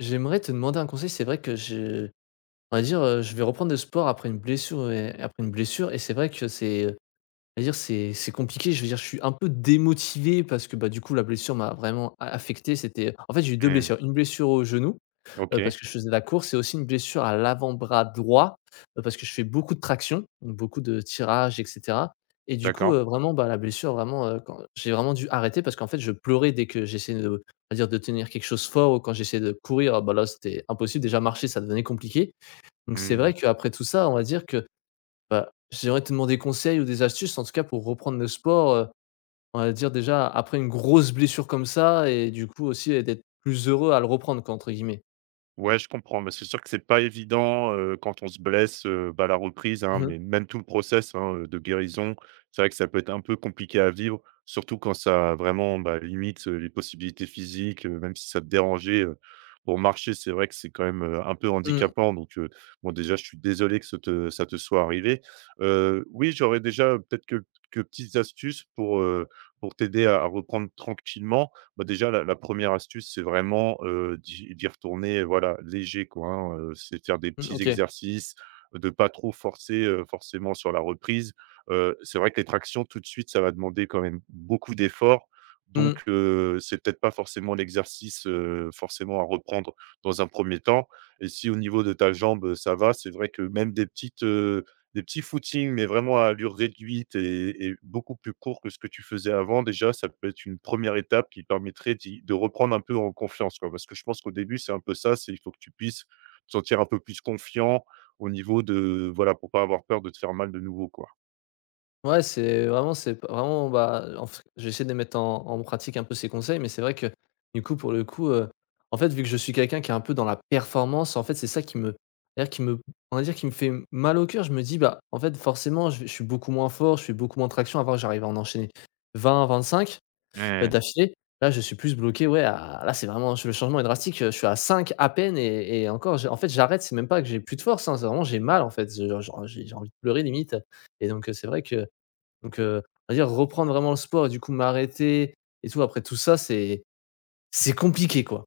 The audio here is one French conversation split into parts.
J'aimerais te demander un conseil. C'est vrai que je on va dire, je vais reprendre le sport après une blessure et c'est vrai que c'est, c'est-à-dire c'est compliqué, je veux dire, je suis un peu démotivé parce que, bah, du coup, la blessure m'a vraiment a affecté. C'était en fait, j'ai eu deux Mmh. blessures. Une blessure au genou, OK, parce que je faisais de la course et aussi une blessure à l'avant-bras droit, parce que je fais beaucoup de traction, donc beaucoup de tirage et cetera et du coup, d'accord. Vraiment, bah, quand j'ai vraiment dû arrêter parce qu'en fait, je pleurais dès que j'essayais de on va dire de tenir quelque chose fort ou quand j'essayais de courir, bah, là, c'était impossible. Déjà marcher, ça devenait compliqué donc c'est vrai Mmh. qu'après tout ça, on va dire que bah, j'aimerais te demander conseil ou des astuces, en tout cas, pour reprendre le sport, on va dire déjà après une grosse blessure comme ça et du coup aussi, d'être plus heureux à le reprendre quoi, entre guillemets. Ouais, je comprends, mais c'est sûr que c'est pas évident, quand on se blesse, bah, la reprise, hein, Mmh mh. mais même tout le process, hein, de guérison, c'est vrai que ça peut être un peu compliqué à vivre, surtout quand ça vraiment, bah, limite, les possibilités physiques, même si ça te dérangeait, pour marcher, c'est vrai que c'est quand même, un peu Mmh. handicapant donc bon déjà, je suis désolé que ce te ça te soit arrivé. Oui, j'aurais déjà, peut-être quelques petites astuces pour, t'aider à reprendre tranquillement. Bah, déjà, la 1 astuce, c'est vraiment, d'y retourner, voilà, léger, quoi, hein, c'est de faire des Mmh, petits OK. exercices, de pas trop forcer, forcément sur la reprise. C'est vrai que les tractions, tout de suite, ça va demander quand même beaucoup d'efforts, Mmh. donc c'est peut-être pas forcément l'exercice, forcément à reprendre dans un premier temps. Et si au niveau de ta jambe, ça va, c'est vrai que même des petits footings, mais vraiment à allure réduite et beaucoup plus court que ce que tu faisais avant, déjà, ça peut être une première étape qui permettrait d'y de reprendre un peu en confiance, quoi. Parce que je pense qu'au début, c'est un peu ça, c'est il faut que tu puisses te sentir un peu plus confiant au niveau de voilà, pour pas avoir peur de te faire mal de nouveau, quoi. Ouais, c'est vraiment c'est p vraiment, bah, en f je de les mettre en pratique un peu ces conseils, mais c'est vrai que du coup, pour le coup, en fait, vu que je suis quelqu'un qui est un peu dans la performance, en fait, c'est ça qui me c'est-à-dire qui me on va dire qui me fait mal au cœur. Je me dis: «Bah, en fait, forcément, je suis beaucoup moins fort, je suis beaucoup moins traction». Avant, j'arrivais à en enchaîner 20-25 Ouais. d'affilée. Là, je suis plus bloqué, ouais, à là, c'est vraiment ch le changement est drastique, je suis à 5 à peine et encore j'ai en fait, j'arrête, c'est même pas que j'ai plus de force, hein, c'est vraiment j'ai mal, en fait, je genre j'ai envie de pleurer limite et donc c'est vrai que donc on va dire reprendre vraiment le sport et du coup m'arrêter et tout après tout ça, c'est compliqué, quoi.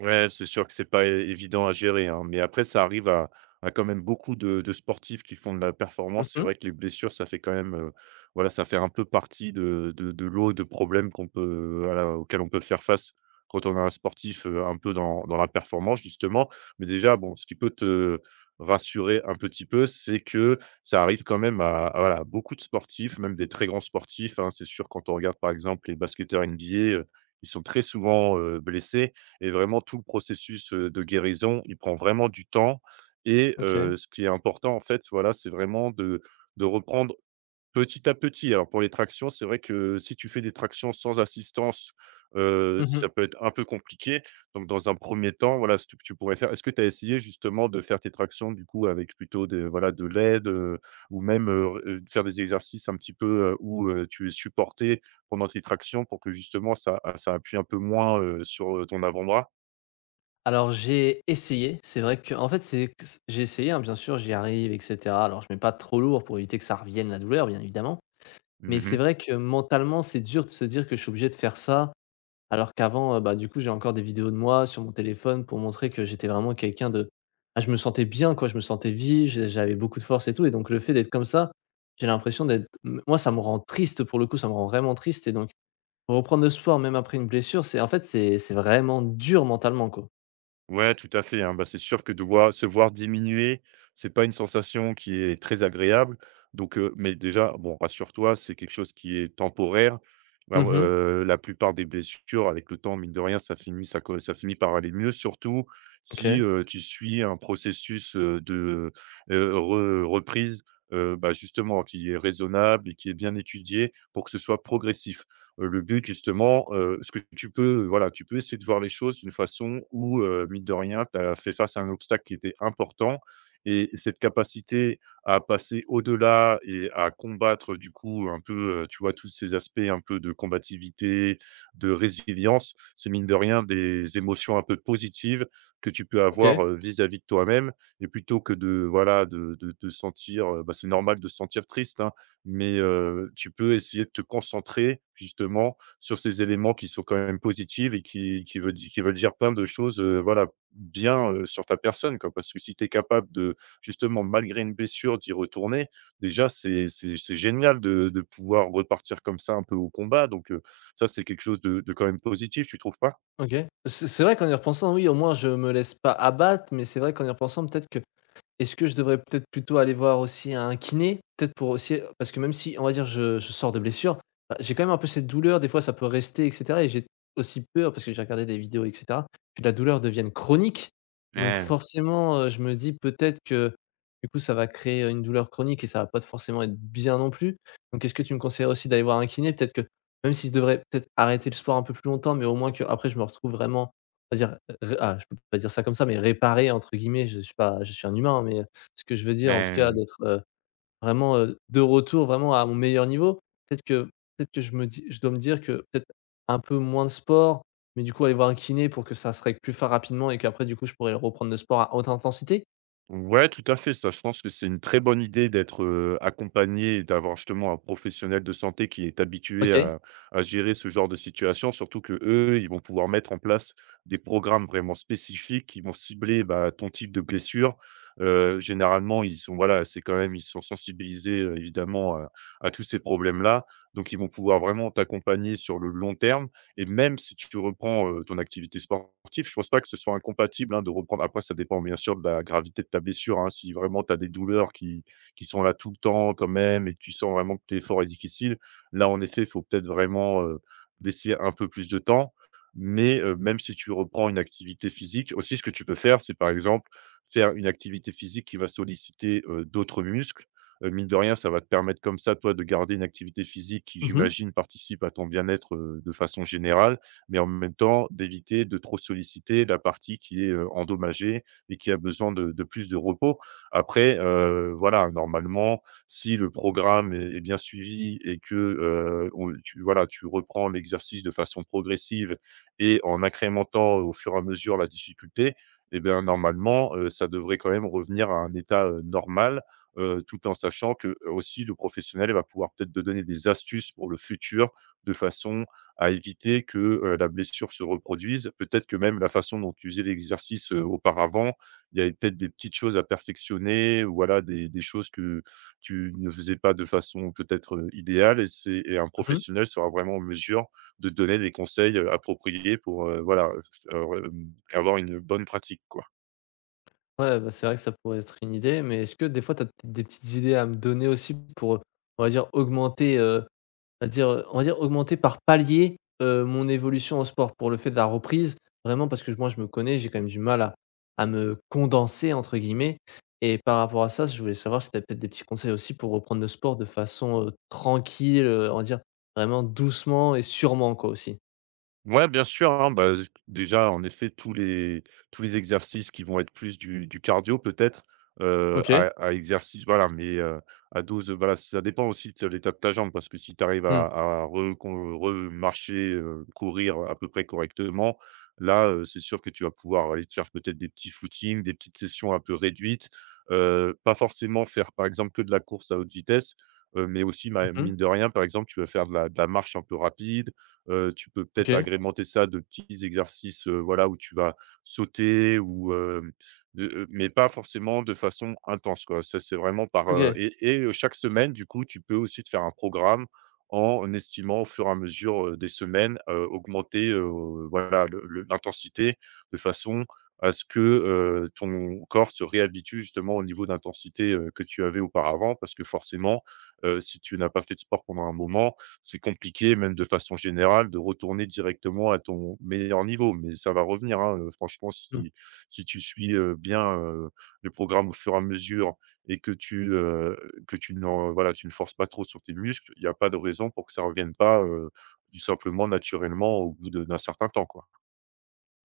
Ouais, c'est sûr que c'est pas é évident à gérer, hein, mais après ça arrive à quand même beaucoup de sportifs qui font de la performance. C'est Mmh vrai que les blessures, ça fait quand même, voilà, ça fait un peu partie de lot de problèmes qu'on peut, voilà, auxquels on peut faire face quand on est un sportif, un peu dans la performance justement. Mais déjà, bon, ce qui peut te rassurer un petit peu, c'est que ça arrive quand même à voilà, beaucoup de sportifs, même des très grands sportifs, hein. C'est sûr quand on regarde par exemple les basketteurs NBA, heu, ils sont très souvent, blessés et vraiment tout le processus, de guérison, il prend vraiment du temps et OK. Ce qui est important, en fait, voilà, c'est vraiment de reprendre petit à petit. Alors pour les tractions, c'est vrai que si tu fais des tractions sans assistance, Mmh ça peut être un peu compliqué. Donc dans un premier temps, voilà, ce que tu pourrais faire, est-ce que tu as essayé justement de faire tes tractions, du coup, avec plutôt de voilà, de l'aide, ou même, faire des exercices un petit peu, où, tu es supporté pendant tes tractions pour que justement ça appuie un peu moins, sur, ton avant-bras? Alors j'ai essayé, c'est vrai que en fait, c'est j'ai essayé, hein, bien sûr, j'y arrive et cetera. Alors je mets pas trop lourd pour éviter que ça revienne la douleur, bien évidemment. Mais c'est Mmh. vrai que mentalement, c'est dur de se dire que je suis obligé de faire ça, alors qu'avant, bah, du coup, j'ai encore des vidéos de moi sur mon téléphone pour montrer que j'étais vraiment quelqu'un de je me sentais bien quoi, je me sentais vif, j'avais beaucoup de force et tout et donc le fait d'être comme ça, j'ai l'impression d'être m moi, ça me rend triste pour le coup, ça me rend vraiment triste et donc reprendre le sport même après une blessure, c'est en fait, c'est vraiment dur mentalement quoi. Ouais, tout à fait, hein. Bah, c'est sûr que de voir se voir diminuer, c'est pas une sensation qui est très agréable. Donc, mais déjà, bon, rassure-toi, c'est quelque chose qui est temporaire. Bah, Mmh moi, mh. la plupart des blessures, avec le temps, mine de rien, ça finit par aller mieux, surtout si, OK, tu suis un processus, de, re reprise, bah, justement, qui est raisonnable et qui est bien étudié pour que ce soit progressif. Le but justement, ce que tu peux, voilà, tu peux essayer de voir les choses d'une façon où, mine de rien, tu as fait face à un obstacle qui était important et cette capacité à passer au-delà et à combattre du coup un peu, tu vois, tous ces aspects un peu de combativité, de résilience, c'est mine de rien des émotions un peu positives que tu peux OK, avoir, vis-à-vis de toi-même et plutôt que de, voilà, de te sentir, bah, c'est normal de se sentir triste, hein. Mais, tu peux essayer de te concentrer justement sur ces éléments qui sont quand même positifs et qui veut di qui veulent dire plein de choses, voilà, bien, sur ta personne, quoi. Parce que si tu es capable de justement, malgré une blessure, d'y retourner, déjà c'est génial de pouvoir repartir comme ça un peu au combat donc, ça c'est quelque chose de quand même positif, tu trouves pas? OK. C'est vrai qu'en y repensant, oui, au moins je me laisse pas abattre, mais c'est vrai qu'en y repensant peut-être que est-ce que je devrais peut-être plutôt aller voir aussi un kiné? Peut-être pour aussi parce que même si on va dire je sors de blessure, bah, j'ai quand même un peu cette douleur, des fois ça peut rester et cetera et j'ai aussi peur parce que j'ai regardé des vidéos et cetera, que la douleur devienne chronique. Donc Ouais, forcément, je me dis peut-être que du coup ça va créer, une douleur chronique et ça va pas forcément être bien non plus. Donc est-ce que tu me conseillerais aussi d'aller voir un kiné? Peut-être que même si je devrais peut-être arrêter le sport un peu plus longtemps, mais au moins que après je me retrouve vraiment, on va dire Ré ah, je peux pas dire ça comme ça, mais «réparer» entre guillemets, je suis pas je suis un humain, hein, mais ce que je veux dire en tout cas ouais. d'être, vraiment, de retour vraiment à mon meilleur niveau. Peut-être que peut-être que je me dis Je dois me dire que peut-être un peu moins de sport, mais du coup aller voir un kiné pour que ça se règle plus fa rapidement et qu'après du coup je pourrais reprendre le sport à haute intensité? Ouais, tout à fait. Ça, je pense que c'est une très bonne idée d'être, accompagné et d'avoir justement un professionnel de santé qui est habitué OK. à gérer ce genre de situation. Surtout que eux, ils vont pouvoir mettre en place des programmes vraiment spécifiques qui vont cibler, bah, ton type de blessure. Généralement, ils sont voilà, c'est quand même ils sont sensibilisés, évidemment, à tous ces problèmes-là. Donc ils vont pouvoir vraiment t'accompagner sur le long terme. Et même si tu reprends, ton activité sportive, je pense pas que ce soit incompatible, hein, de reprendre après. Ça dépend bien sûr de la gravité de ta blessure, hein. Si vraiment tu as des douleurs qui sont là tout le temps quand même et que tu sens vraiment que l'effort est difficile, là, en effet, il faut peut-être vraiment, laisser un peu plus de temps. Mais, même si tu reprends une activité physique aussi, ce que tu peux faire, c'est par exemple, faire une activité physique qui va solliciter, d'autres muscles. Mine de rien, ça va te permettre comme ça, toi, de garder une activité physique qui, Mmh mh. j'imagine, participe à ton bien-être, de façon générale, mais en même temps, d'éviter de trop solliciter la partie qui est, endommagée et qui a besoin de plus de repos. Après, voilà, normalement, si le programme est bien suivi et que, on tu voilà, tu reprends l'exercice de façon progressive et en incrémentant au fur et à mesure la difficulté. Eh bien, normalement, ça devrait quand même revenir à un état, normal, tout en sachant que, aussi le professionnel va pouvoir peut-être te donner des astuces pour le futur, de façon à éviter que, la blessure se reproduise. Peut-être que même la façon dont tu faisais l'exercice, auparavant, il y avait peut-être des petites choses à perfectionner, ou voilà des choses que tu ne faisais pas de façon peut-être, idéale. Et un Mmh. professionnel sera vraiment en mesure de te donner des conseils, appropriés pour, voilà, avoir une bonne pratique, quoi. Ouais, bah, c'est vrai que ça pourrait être une idée, mais est-ce que des fois tu as des petites idées à me donner aussi pour, on va dire augmenter, c'est-à-dire, on va dire augmenter par palier, mon évolution au sport pour le fait de la reprise. Vraiment parce que moi je me connais, j'ai quand même du mal à me «condenser» entre guillemets et par rapport à ça, je voulais savoir si tu avais peut-être des petits conseils aussi pour reprendre le sport de façon, tranquille, on va dire vraiment doucement et sûrement quoi aussi. Ouais, bien sûr, hein, bah, déjà, en effet, tous les exercices qui vont être plus du cardio peut-être, OK. À exercice voilà, mais à dose, voilà, ça dépend aussi de l'état de ta jambe parce que si tu arrives Mmh. à recon remarcher, courir à peu près correctement, là, c'est sûr que tu vas pouvoir aller te faire peut-être des petits footings, des petites sessions un peu réduites, pas forcément faire, par exemple, que de la course à haute vitesse, mais aussi, bah, Mmh mine de rien, par exemple, tu vas faire de la marche un peu rapide. Tu peux peut-être OK. agrémenter ça de petits exercices, voilà, où tu vas sauter ou, mais pas forcément de façon intense, quoi. Ça, c'est vraiment OK. et chaque semaine, du coup, tu peux aussi te faire un programme en estimant au fur et à mesure, des semaines, augmenter, voilà, le l'intensité de façon à ce que, ton corps se réhabitue justement au niveau d'intensité, que tu avais auparavant. Parce que forcément, si tu n'as pas fait de sport pendant un moment, c'est compliqué, même de façon générale, de retourner directement à ton meilleur niveau. Mais ça va revenir, hein, franchement, si tu suis, bien, le programme au fur et à mesure et que tu n'en voilà, tu ne forces pas trop sur tes muscles, il y a pas de raison pour que ça ne revienne pas, tout simplement naturellement au bout de d'un certain temps, quoi.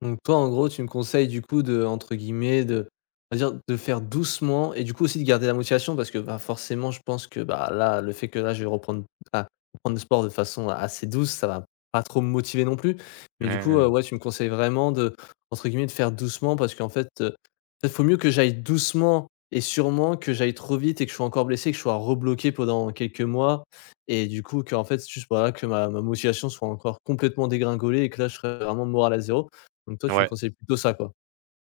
Donc toi, en gros, tu me conseilles du coup de entre guillemets de on va dire de faire doucement et du coup aussi de garder la motivation parce que, bah, forcément je pense que, bah, là, le fait que là je vais reprendre ah, reprendre le sport de façon assez douce, ça va pas trop me motiver non plus. Mais Ouais, du coup, ouais. Ouais, tu me conseilles vraiment de entre guillemets «de faire doucement» parce qu'en fait, il faut mieux que j'aille doucement et sûrement que j'aille trop vite et que je sois encore blessé, que je sois rebloqué pendant quelques mois et du coup que en fait, juste, voilà, que ma motivation soit encore complètement dégringolée et que là je serais vraiment moral à zéro. Donc toi, tu me Ouais. conseilles plutôt ça, quoi?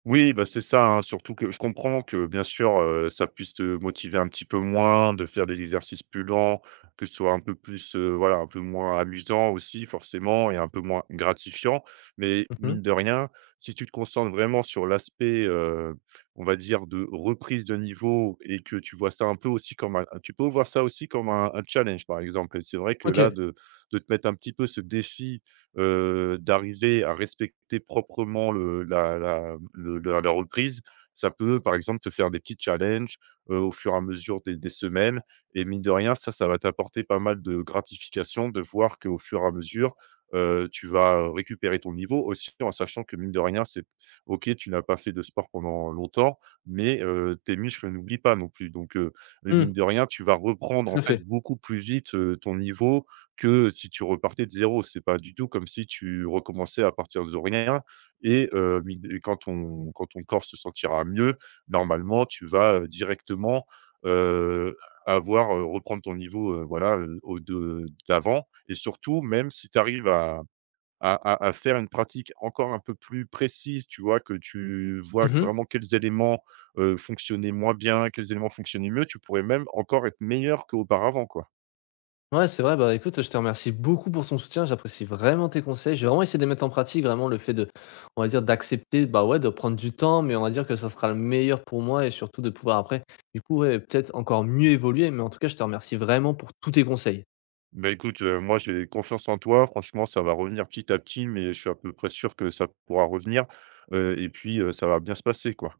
Oui, bah, c'est ça, hein, surtout que je comprends que, bien sûr, ça puisse te motiver un petit peu moins de faire des exercices plus lents, que ce soit un peu plus, voilà, un peu moins amusant aussi forcément et un peu moins gratifiant. Mais Mmh mine de rien, si tu te concentres vraiment sur l'aspect, on va dire de reprise de niveau et que tu vois ça un peu aussi comme un tu peux voir ça aussi comme un challenge, par exemple. Et c'est vrai que là, OK. de te mettre un petit peu ce défi, d'arriver à respecter proprement le la la reprise, ça peut, par exemple, te faire des petits challenges, au fur et à mesure des semaines et mine de rien, ça va t'apporter pas mal de gratification de voir qu'au fur et à mesure, tu vas récupérer ton niveau aussi en sachant que mine de rien, c'est OK, tu n'as pas fait de sport pendant longtemps, mais, tes muscles n'oublient pas non plus donc, Mmh, mine de rien, tu vas reprendre, tout en à fait, fait. beaucoup plus vite, ton niveau que si tu repartais de zéro. C'est pas du tout comme si tu recommençais à partir de rien et mine et quand ton corps se sentira mieux, normalement, tu vas, directement, heu, reprendre ton niveau, voilà, au de d'avant. Et surtout, même si tu arrives à faire une pratique encore un peu plus précise, tu vois? Que tu vois que Mmh. vraiment quels éléments, fonctionnaient moins bien, quels éléments fonctionnaient mieux, tu pourrais même encore être meilleur qu'auparavant, quoi. Ouais, c'est vrai, bah, écoute, je te remercie beaucoup pour ton soutien. J'apprécie vraiment tes conseils. Je vais vraiment essayer de les mettre en pratique, vraiment le fait de on va dire d'accepter, bah, ouais, de prendre du temps, mais on va dire que ça sera le meilleur pour moi et surtout de pouvoir après, du coup, ouais, peut-être encore mieux évoluer. Mais en tout cas, je te remercie vraiment pour tous tes conseils. Bah, écoute, moi, j'ai confiance en toi. Franchement, ça va revenir petit à petit, mais je suis à peu près sûr que ça pourra revenir, et puis, ça va bien se passer, quoi.